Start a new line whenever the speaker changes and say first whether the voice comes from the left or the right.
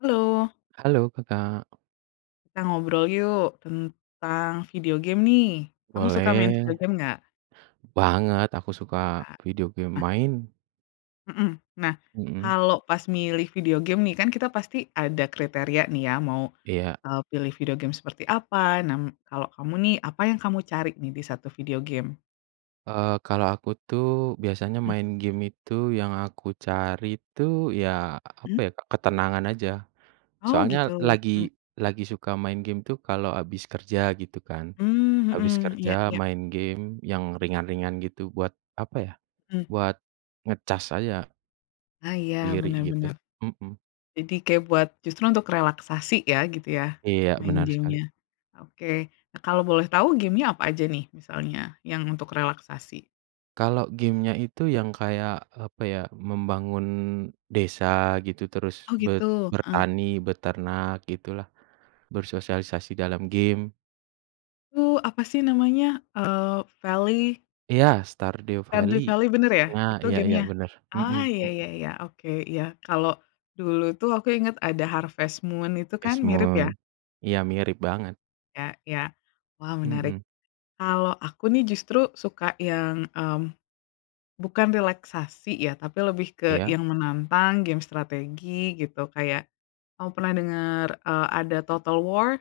left: Halo.
right: Halo, Kakak.
left: Kita ngobrol yuk, tentang video game nih. Kamu suka main video
right: Boleh.
left: game enggak?
right: Banget, aku suka
left: Ah.
right: video game
left: Nah
right: main.
left: Mhm. Nah,
right: Mhm.
left: kalo pas milih video game nih, kan kita pasti ada kriteria nih ya, mau,
right: Iya.
left: eee pilih video game seperti apa? Nah, m kalau kamu nih, apa yang kamu cari nih di satu video game?
right: Eee, kalo aku tuh biasanya
left: Mmm.
right: main game itu yang aku cari tuh ya, apa
left: Mmm.
right: ya, ketenangan aja.
left: Oh
right: Soalnya
left: gitu,
right: lagi,
left: mmm.
right: lagi suka main game tuh kalo abis kerja gitu kan.
left: Mmm,
right: Abis
left: hmm
right: kerja
left: iya iya.
right: main game yang ringan-ringan gitu buat apa ya,
left: Mmm.
right: buat ngecas aja.
left: Ah iya
right: Giri
left: bener
right: gitu,
left: bener.
right: mhm.
left: Jadi kayak buat justru untuk relaksasi ya, gitu ya,
right: Iya,
left: main
right: benar sekali.
left: game-nya? Oke. Nah, kalau boleh tahu game-nya apa aja nih? Misalnya yang untuk relaksasi.
right: Kalo game-nya itu yang kayak apa ya, membangun desa gitu, terus
left: Oh
right: be
left: gitu, heeh.
right: bertani, beternak gitulah, bersosialisasi dalam game.
left: U apa sih namanya? Eee, Valley.
right: Iya, Stardew
left: Stardew
right: Valley.
left: Valley bener ya?
right: Nah,
left: Itu
right: iya iya,
left: game-nya?
right: bener. Mhm
left: Ah ya ya
right: mhm.
left: ya. Oke. Iya. Kalau dulu tuh aku inget ada Harvest Moon itu kan
right: Harvest
left: mirip
right: Moon.
left: ya?
right: Iya, mirip banget.
left: Ya ya. Wah menarik.
right: Mhm.
left: Kalau aku nih justru suka yang, mmm, bukan relaksasi ya, tapi lebih ke
right: Iya.
left: yang menantang, game strategi gitu, kayak kamu pernah denger, eee, ada Total War?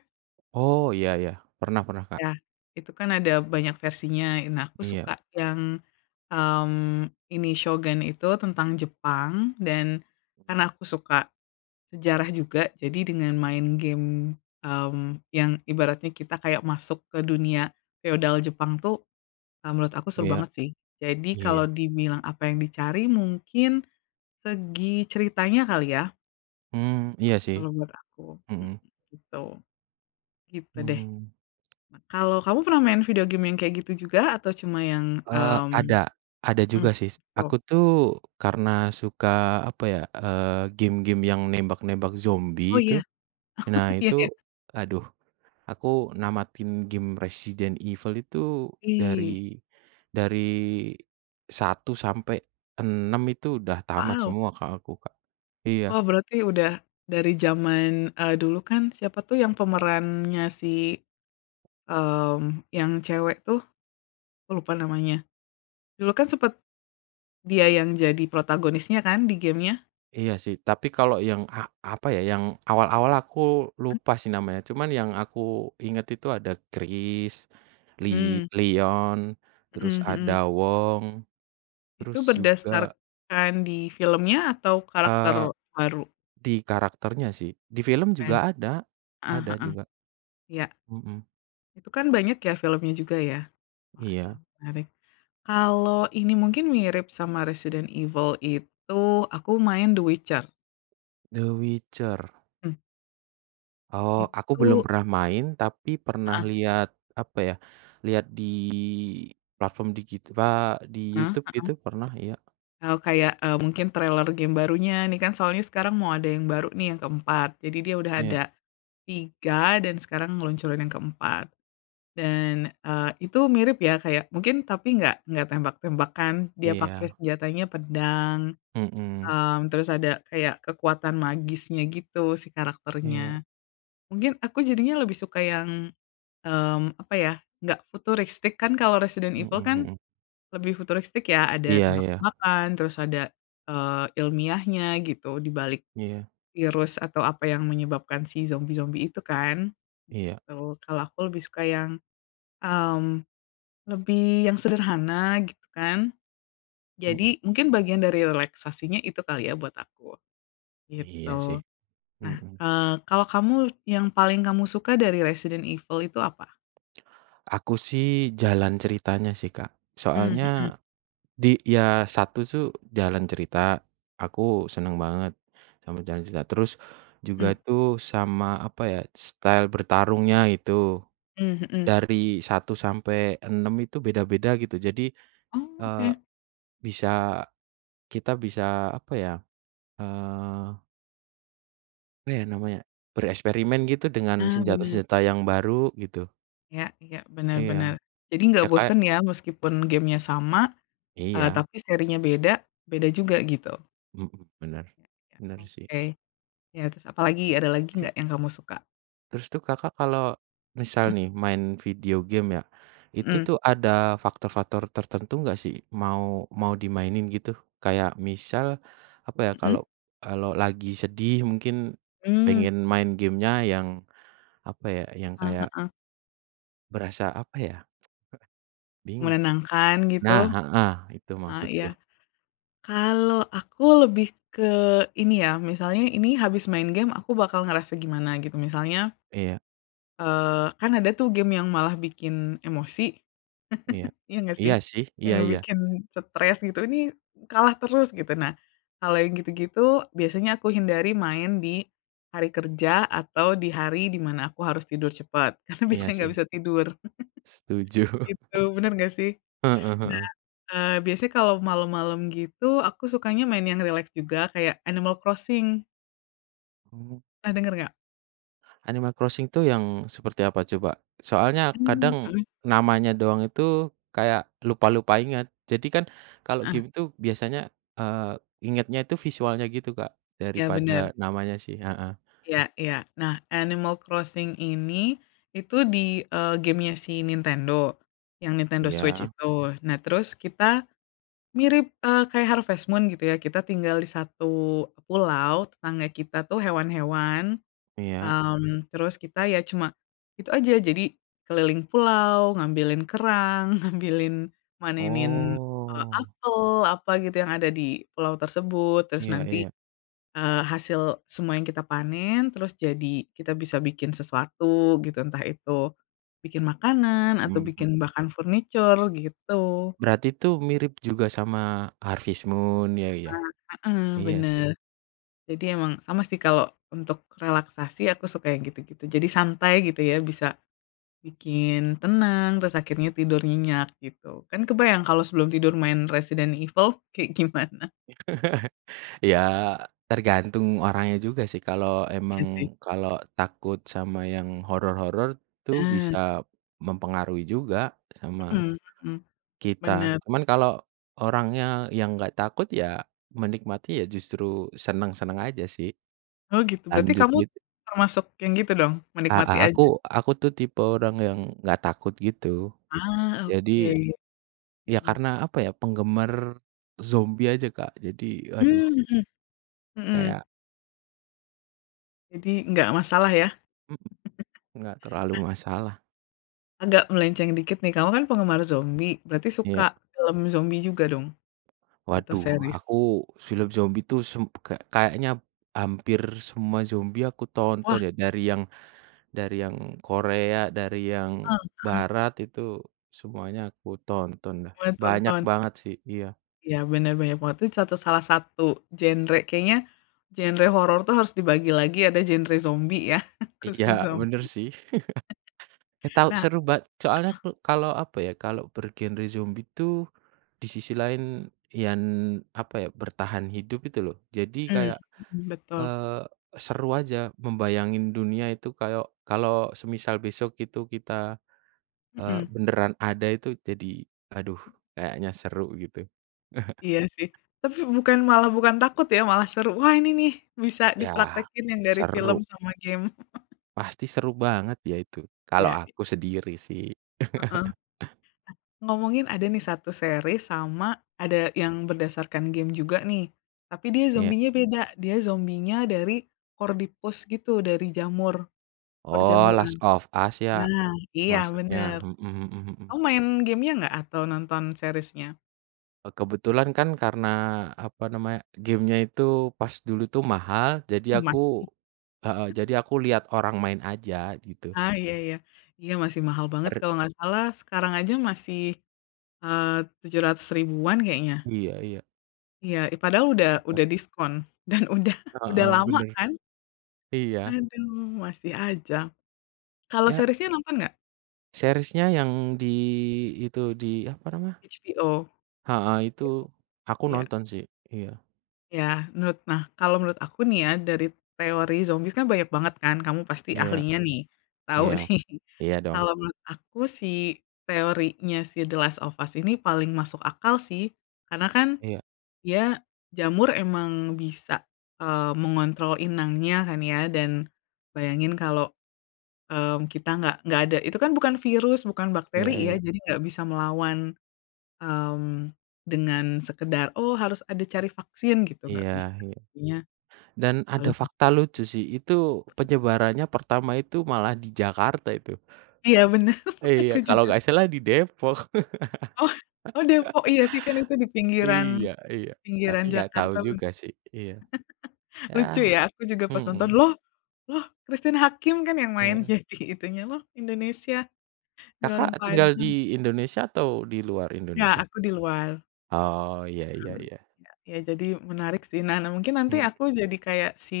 right: Oh, iya iya, pernah pernah, Kak.
left: Ya itu kan ada banyak versinya. Nah aku
right: Iya.
left: suka yang, mmm, ini Shogun itu tentang Jepang dan karena aku suka sejarah juga. Jadi dengan main game, mmm, yang ibaratnya kita kayak masuk ke dunia feodal Jepang tuh, eee, menurut aku seru
right: Iya.
left: banget sih. Jadi kalau
right: Iya.
left: dibilang apa yang dicari mungkin segi ceritanya kali ya.
right: Mmm, iya sih.
left: Kalau menurut aku mhm,
right: Mhm.
left: gitu. Gitu deh.
right: Mmm.
left: Nah, kalau, kamu pernah main video game yang kayak gitu juga atau cuma yang,
right: Eee,
left: mmm
right: ada ada
left: mhm,
right: juga sih. Aku
left: tuh.
right: tuh karena suka apa ya, eee game-game yang nembak-nembak
left: Oh,
right: zombie itu.
left: iya?
right: Nah
left: Iya
right: itu,
left: ya.
right: aduh, aku namatin game Resident Evil itu
left: Ih.
right: dari dari 1-6 itu udah tamat
left: Wow.
right: semua, Kak, aku, Kak. Iya.
left: Wah, berarti udah dari jaman, eee, dulu kan? Siapa tuh yang pemerannya si, mmm, yang cewek tuh. Aku lupa namanya. Dulu kan sempet, dia yang jadi protagonisnya kan di game-nya?
right: Iya sih, tapi kalau yang a apa ya, yang awal-awal aku
left: Mmm.
right: lupa sih namanya, cuman yang aku inget itu ada Chris, Li
left: Mmm.
right: Lion, terus
left: Mhm
right: Ada
left: mhm.
right: Wong, terus
left: Itu
right: juga
left: berdasarkan di filmnya atau karakter
right: Eee,
left: baru?
right: di karakternya sih, di film
left: Oke,
right: juga ada.
left: heeh
right: Ada
left: heeh.
right: juga.
left: Iya.
right: Mhm.
left: Itu kan banyak ya filmnya juga ya? Wah, ya
right: Iya.
left: menarik. Kalau ini, mungkin mirip sama Resident Evil itu aku main The Witcher.
right: The Witcher.
left: Hmm.
right: Oh, aku belum
left: Itu
right: pernah main, tapi pernah
left: Heeh.
right: lihat apa ya, lihat di platform digital, di
left: Heeh
right: YouTube itu
left: heeh.
right: pernah, iya.
left: Oh, kayak, eee, mungkin trailer game barunya, nih, kan, soalnya sekarang mau ada yang baru, nih, yang ke-4 jadi dia udah
right: Iya.
left: ada 3 dan sekarang ngeluncurin yang ke-4. Dan, eee, itu mirip ya kayak mungkin tapi nggak nggak tembak-tembakan, dia pake
right: Iya.
left: senjatanya pedang,
right: Mhm.
left: eee, terus ada kayak kekuatan magisnya gitu si
right: Iya.
left: karakternya. Mungkin aku jadinya lebih suka yang mmm, apa ya, nggak futuristik, kan kalau Resident Evil
right: Mhm
left: kan
right: mhm.
left: lebih futuristik, ya, ada
right: Iya iya.
left: tembak-tembakan, terus ada, eee, ilmiahnya gitu dibalik
right: Iya.
left: virus atau apa yang menyebabkan si zombie-zombie itu kan?
right: Iya.
left: Gitu. Kalau aku lebih suka yang, mmm, lebih yang sederhana, gitu kan.
right: Mhm.
left: Jadi mungkin bagian dari relaksasinya itu kali ya buat aku,
right: Iya sih,
left: gitu. Nah,
right: mhm.
left: eee, kalau kamu yang paling kamu suka dari Resident Evil itu apa?
right: Aku sih jalan ceritanya sih, Kak.
left: Mmm, mhm.
right: Soalnya di ya 1 tuh jalan cerita, aku seneng banget sama jalan cerita. Terus
left: Mmm.
right: juga tuh sama apa ya, style bertarungnya itu,
left: Mmm, mhm.
right: dari 1-6 itu beda-beda gitu, jadi,
left: Oh
right: eee,
left: oke.
right: bisa kita bisa apa ya, eee Apa ya namanya? Bereksperimen gitu dengan
left: Ah bener.
right: senjata-senjata yang baru gitu.
left: Iya iya, bener bener.
right: Iya.
left: Jadi
right: Ya
left: enggak
right: kayak
left: bosen ya meskipun game-nya sama, eee,
right: Iya.
left: tapi serinya beda, beda juga gitu.
right: Mhm. Benar.
left: Iya iya,
right: benar sih.
left: oke. Ya terus apalagi ada lagi
right: [unintelligible]
left: nggak yang kamu suka?
right: Terus tuh Kakak kalau misal
left: Mmm.
right: nih main video game ya, itu
left: Mhm.
right: tuh ada faktor-faktor tertentu enggak sih mau mau dimainin gitu? Kayak misal apa ya, kalau
left: Mhm.
right: kalau lagi sedih mungkin
left: Mmm.
right: pengen main game-nya yang apa ya, yang
left: Eee,
right: kayak
left: heeh.
right: berasa apa ya? Eh, bingung sih.
left: Menenangkan
right: Nah,
left: gitu.
right: heeh, itu
left: Eee, iya.
right: maksudku.
left: Kalau aku lebih ke ini ya, misalnya ini habis main game aku bakal ngerasa gimana gitu. Misalnya
right: Iya.
left: eee, kan ada tuh game yang malah bikin emosi.
right: Iya.
left: Iya enggak
right: Iya
left: sih?
right: sih, iya
left: Yang
right: iya.
left: bikin stres gitu, ini kalah terus gitu. Nah, kalau yang gitu-gitu, biasanya aku hindari main di hari kerja atau di hari di mana aku harus tidur cepet, karena
right: Iya
left: biasanya enggak
right: sih.
left: bisa tidur.
right: Setuju.
left: Gitu, bener nggak sih?
right: Heeh
left: Nah,
right: heeh.
left: eee, biasanya kalau malem-malem gitu, aku sukanya main yang rileks juga kayak Animal Crossing.
right: Oh.
left: Pernah dengar enggak?
right: Animal Crossing tuh yang seperti apa coba? Soalnya
left: Mmm,
right: kadang
left: heeh.
right: namanya doang itu kayak lupa-lupa inget, jadi kan kalau
left: Eh.
right: game itu biasanya, eee, ingetnya itu visualnya gitu, Kak,
left: Iya bener.
right: daripada namanya sih heeh.
left: Iya. Iya. Nah Animal Crossing ini, itu di, eee, game-nya si Nintendo, yang Nintendo Switch
right: Iya.
left: itu. Nah, terus kita mirip, eee, kayak Harvest Moon gitu ya. Kita tinggal di satu pulau, tetangga kita tuh, hewan-hewan,
right: Iya.
left: mmm, terus kita ya cuma itu aja. Jadi keliling pulau ngambilin kerang, ngambilin manenin, eee,
right: Oh.
left: apel, apa gitu, yang ada di pulau tersebut terus
right: Iya
left: nanti,
right: iya.
left: eee, hasil semua yang kita panen, terus jadi kita bisa bikin sesuatu gitu. Entah itu bikin makanan atau
right: Mmm, mhm.
left: bikin bahkan furniture gitu.
right: Berarti tuh mirip juga sama Harvest Moon, ya ya.
left: Ah, heeh,
right: Iya sih.
left: bener. Jadi emang, sama sih, kalo untuk relaksasi aku suka yang gitu-gitu. Jadi santai gitu ya, bisa bikin tenang terus akhirnya tidur nyenyak gitu. Kan kebayang kalau sebelum tidur main Resident Evil kayak gimana?
right: Ya, tergantung orangnya juga sih, kalau emang,
left: Iya sih.
right: kalau takut sama yang horor-horor, tu
left: Nah.
right: bisa mempengaruhi juga sama
left: Heeh heeh,
right: kita.
left: bener.
right: Cuman kalau orangnya yang enggak takut, ya menikmati, ya justru senang-senang aja sih.
left: Oh gitu. Berarti
right: Lanjut,
left: kamu
right: gitu.
left: termasuk yang gitu dong,
right: A a
left: menikmati aja?
right: aku, aku tuh tipe orang yang enggak takut gitu.
left: Ah, oke.
right: Jadi, ya
left: Heeh.
right: karena apa ya, penggemar zombie aja Kak. Jadi, aduh
left: Mmm, heeh, heeh.
right: kayak
left: Jadi, enggak masalah ya?
right: Mhm. Nggak terlalu
left: Nah
right: masalah.
left: agak melenceng dikit nih, kamu kan penggemar zombie, berarti
right: Iya.
left: suka film zombie juga dong, atau
right: Waduh,
left: series?
right: aku film zombie tuh sum ka kayaknya hampir semua zombie aku
left: Wah!
right: tonton ya, dari yang dari yang Korea, dari
left: Heeh
right: yang
left: heeh.
right: Barat, itu semuanya aku tonton dah,
left: Buat
right: banyak
left: tonton?
right: banget sih iya.
left: Iya, bener banyak banget. Itu contoh salah satu genre kayaknya genre horor tuh harus dibagi lagi, ada genre zombie ya
right: Iya,
left: khusus
right: bener
left: zombie.
right: sih. Eh tau
left: Nah
right: seru ba soalnya
left: heeh?
right: klu kalau apa ya, kalau bergenre zombie tuh di sisi lain yang apa ya, bertahan hidup itu loh. Jadi
left: Mmm,
right: kayak,
left: mhm, betul.
right: eee, seru aja membayangin dunia itu kayau kalau semisal besok itu kita, eee,
left: Mhm.
right: beneran ada itu jadi aduh kayaknya seru gitu.
left: Iya sih, tapi bukan malah bukan takut ya, malah seru. Wah ini nih bisa
right: Iya,
left: dipraktekin yang dari film
right: seru.
left: sama game.
right: Pasti seru banget ya itu, kalau
left: Iya, i
right: aku sendiri sih.
left: Heeh. Ngomongin ada nih 1 series sama ada yang berdasarkan game juga nih. Tapi dia
right: Iya.
left: zombie-nya beda, dia zombie-nya dari Cordyceps gitu dari jamur,
right: Oh,
left: perjamuran.
right: Last of Us ya,
left: Nah iya
right: maksudnya?
left: bener,
right: Mhm mhm mhm.
left: kamu main game-nya nggak atau nonton series-nya?
right: Eee, kebetulan kan karena apa namanya, game-nya itu pas dulu itu mahal, jadi
left: Masih.
right: aku heeh, jadi aku lihat orang main aja gitu.
left: Ah, iya iya. Iya masih mahal banget
right: Er
left: kalo nggak salah, sekarang aja masih, eee, Rp.700.000-an kayaknya.
right: Iya iya.
left: Iya, ih padahal
right: Di
left: udah
right: sekitar.
left: udah diskon dan udah udah
right: Heeh,
left: lama
right: bener.
left: kan?
right: Iya.
left: Aduh, masih aja. Kalau
right: Ya.
left: series-nya nonton enggak?
right: Series-nya yang di itu, di apa namanya?
left: HBO? bo
right: Heeh, itu aku
left: ya.
right: nonton sih. Iya.
left: Ya, menurut nah, kalau menurut aku nih ya, dari teori zombie kan banyak banget kan, kamu pasti
right: Iya.
left: ahlinya nih, tau
right: Iya.
left: nih.
right: Iya dong.
left: Kalau menurut aku si teorinya si The Last of Us ini paling masuk akal sih, karena kan
right: Iya.
left: dia jamur emang bisa, eee, mengontrol inangnya kan ya, dan bayangin kalo, mmm, kita enggak enggak ada itu kan bukan virus, bukan
right: Iya
left: bakteri ya.
right: iya.
left: Jadi enggak bisa melawan, mmm, dengan sekedar, oh harus ada cari vaksin gitu, nggak
right: Iya
left: bisa,
right: iya.
left: artinya
right: Dan ada
left: paling sih
right: fakta lucu sih, itu
left: [unintelligible] mhm.
right: penyebarannya pertama itu malah di Jakarta itu.
left: Iya bener.
right: Iya,
left: Aku
right: kalau
left: juga.
right: enggak salah di Depok.
left: Oh oh Depok. Iya sih, kan itu di pinggiran
right: Iya iya, tapi
left: pinggiran
right: enggak tahu
left: Jakarta lun
right: juga sih, iya. Ya,
left: lucu ya, aku juga pas nonton,
right: mhm.
left: "Loh loh Christine Hakim kan yang main
right: Iya.
left: jadi itunya loh, Indonesia di warung
right: Kakak, tinggal
left: Padang."
right: di Indonesia atau di luar
left: Nggak,
right: Indonesia?
left: aku di luar.
right: Oh, iya iya
left: Mmm,
right: iya.
left: iya iya, jadi menarik sih, Nah nah, mungkin nanti
right: Mmm.
left: aku jadi kayak si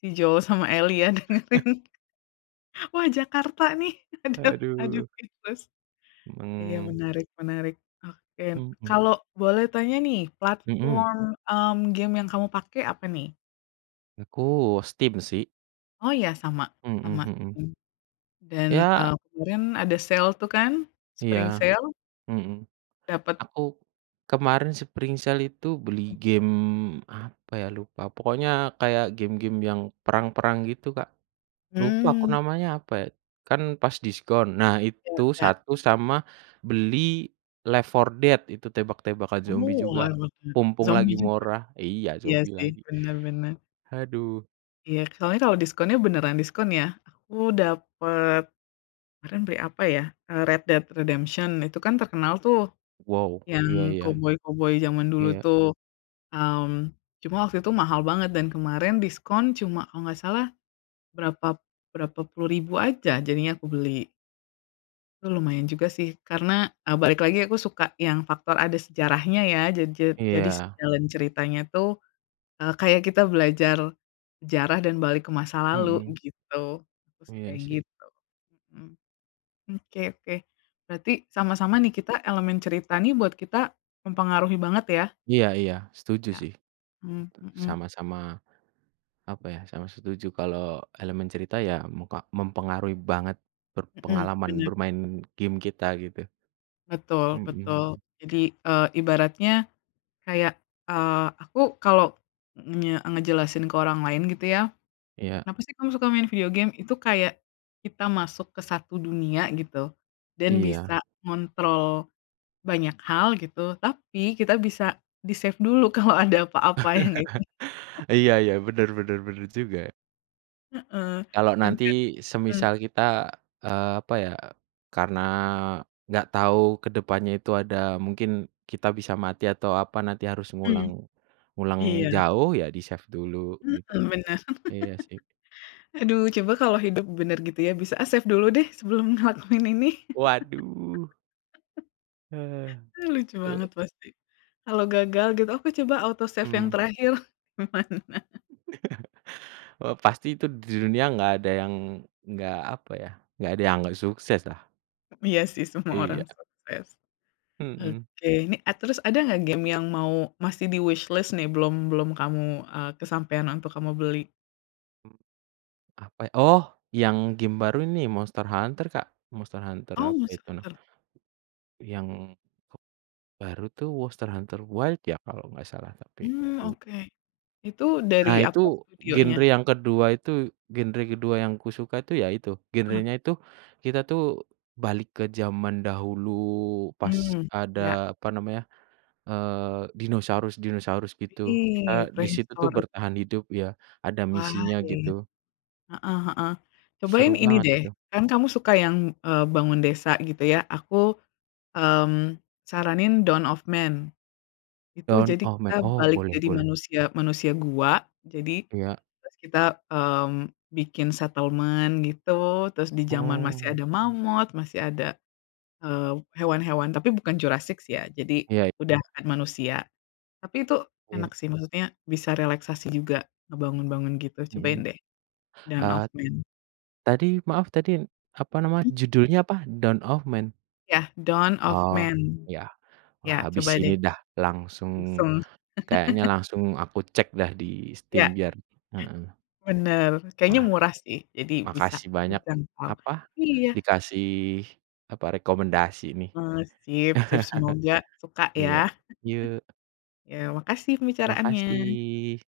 left: si Joe sama Eli ya
right: Eh?
left: dengerin. Wah, Jakarta nih, aduh aduh
right: Aduh.
left: speechless. Iya
right: Mhm.
left: menarik menarik, oke.
right: Mhm.
left: Kalo boleh tanya nih
right: Mhm?
left: platform, mmm, game yang kamu pake apa nih?
right: Aku, Steam sih.
left: Oh iya? Sama
right: Mhm
left: sama,
right: mhm.
left: mmm, dan,
right: Iya
left: eee, kemarin ada sale tuh kan,
right: Iya,
left: Spring sale?
right: mhm.
left: Dapet?
right: Aku kemarin Spring Sale itu beli
left: Mhm.
right: game apa ya, lupa. Pokoknya kayak game-game yang perang-perang gitu, Kak. Lupa aku
left: Mmm.
right: namanya apa ya? Kan pas diskon, nah
left: Iya
right: itu
left: iya.
right: 1 sama beli Left 4 Dead itu tembak-tembakan zombie
left: Oh,
right: juga,
left: Left 4 Dead,
right: mumpung lagi
left: zombie juga?
right: murah iya,
left: Iya
right: zombie
left: sih,
right: lagi.
left: bener bener.
right: Haduh.
left: Iya, soalnya kalau diskonnya beneran diskon yah. Aku dapet kemaren beli apa ya eee, Red Dead Redemption. Itu kan terkenal tuh
right: Wow.
left: yang
right: Iya-iya.
left: koboi-koboi zaman dulu
right: Iya.
left: tuh, mmm, cuma waktu itu mahal banget dan kemaren diskon cuma kalo nggak salah, berapa berapa puluh ribu aja, jadinya aku beli. Lu lumayan juga sih karena, eee, balik lagi, aku suka yang faktor ada sejarahnya ya. Ja ja jadi si
right: Iya.
left: jalan ceritanya tuh, eee, kayak kita belajar sejarah dan balik ke masa lalu
right: Mhm.
left: gitu, terus
right: Iya
left: kayak
right: sih.
left: gitu. Mhm. Hmm, oke oke, berarti sama-sama
right: Mhm.
left: nih kita elemen cerita nih buat kita mempengaruhi banget ya?
right: Iya iya, setuju
left: Iya.
right: sih.
left: Mhm mhm.
right: Sama-sama apa ya, sama setuju kalau elemen cerita ya, muka mempengaruhi banget ber
left: Mhm,
right: pengalaman
left: bener.
right: bermain game kita gitu.
left: Betul
right: Mhm
left: betul.
right: mhm.
left: Jadi, eee, ibaratnya kayak, eee, aku kalo ngenye ngejelasin ke orang lain gitu ya.
right: Iya.
left: Kenapa sih kamu suka main video game? Itu kayak kita masuk ke 1 dunia gitu dan
right: Iya.
left: bisa ngontrol banyak hal gitu, tapi kita bisa di-save dulu kalo ada apa-apa, ya gak sih?
right: Iya iya, bener bener bener juga.
left: Heeh,
right: Kalau
left: bener.
right: nanti,
left: Mhm.
right: semisal kita eee, apa ya, karena enggak tahu ke depannya itu ada mungkin kita bisa mati atau apa nanti harus
left: Mmm.
right: ngulang ngulang
left: Iya.
right: jauh ya di-save dulu gitu.
left: Heeh, benar.
right: Iya sih.
left: Aduh, coba kalau hidup bener gitu ya, bisa, "Ah, save dulu deh sebelum ngelakuin ini."
right: Waduh. Heeh,
left: Ah, lucu
right: duh.
left: banget pasti. Kalau gagal gitu, aku coba auto save yang
right: Mhm.
left: terakhir, gimana?
right: Eee, pasti tuh di dunia enggak ada yang enggak, apa ya, enggak ada yang enggak sukses lah.
left: Mmm, iya sih, semua orang
right: Iya.
left: sukses.
right: Mhm.
left: Oke, nih eee, terus ada enggak game yang mau masih di wishlist nih, belum belum kamu, eee, kesampean untuk kamu beli?
right: Hmm, apa ya, oh yang game baru ini, Monster Hunter Kak, Monster Hunter
left: Oh,
right: apa
left: Monster
right: itu nam
left: Hunter?
right: yang kep baru tuh Monster Hunter Wilds ya, kalau enggak salah, tapi
left: Hmm,
right: lupa.
left: oke. Itu
right: Nah,
left: dari
right: itu
left: apa
right: genre
left: studionya?
right: yang kedua itu genre kedua yang aku suka itu, ya itu.
left: Ah.
right: Genrenya itu kita tuh balik ke zaman dahulu pas
left: Mmm.
right: ada
left: Iya.
right: apa namanya, eee, dinosaurus-dinosaurus gitu. Kita
left: Ih,
right: di situ tuh
left: [unintelligible]
right: bertahan hidup ya, ada
left: Wah,
right: misinya
left: iya iya.
right: gitu.
left: Heeh heeh. Cobain
right: Seru
left: ini
right: banget
left: deh,
right: itu.
left: kan kamu suka yang, eee, bangun desa gitu ya, aku, mmm, saranin Dawn Of Man. Itu
right: Dawn
left: jadi
right: Of
left: kita
right: Man? Oh,
left: balik
right: boleh
left: jadi
right: boleh.
left: manusia manusia gua. Jadi
right: Iya.
left: terus kita, mmm, bikin settlement gitu. Terus di zaman masih
right: Oh.
left: ada mammoth, masih ada, eee, hewan-hewan tapi bukan Jurassic sih ya, jadi
right: Iya iya.
left: udah ada manusia. Tapi itu
right: Iya.
left: enak sih. Maksudnya bisa relaksasi juga ngebangun-bangun gitu. Cobain
right: Mhm.
left: deh Dawn
right: Eee,
left: Of Man.
right: tadi maaf tadi apa namanya,
left: Mhm.
right: judulnya apa, Dawn Of Man?
left: Iya, Dawn Of
right: Oh,
left: Man.
right: iya.
left: Iya
right: Wah habis
left: coba
right: ini
left: deh.
right: dah langsung
left: Iseng.
right: kayaknya langsung aku cek dah di Steam
left: Iya.
right: biar heeh.
left: Bener, kayaknya
right: Wah.
left: murah sih, jadi bisa
right: Makasih banyak
left: kejangkau.
right: apa
left: Iya.
right: dikasih apa, rekomendasi nih.
left: Eee. Sip sip, semoga suka ya.
right: Iya, yuk.
left: Iya, makasih pembicaraannya.
right: Makasih.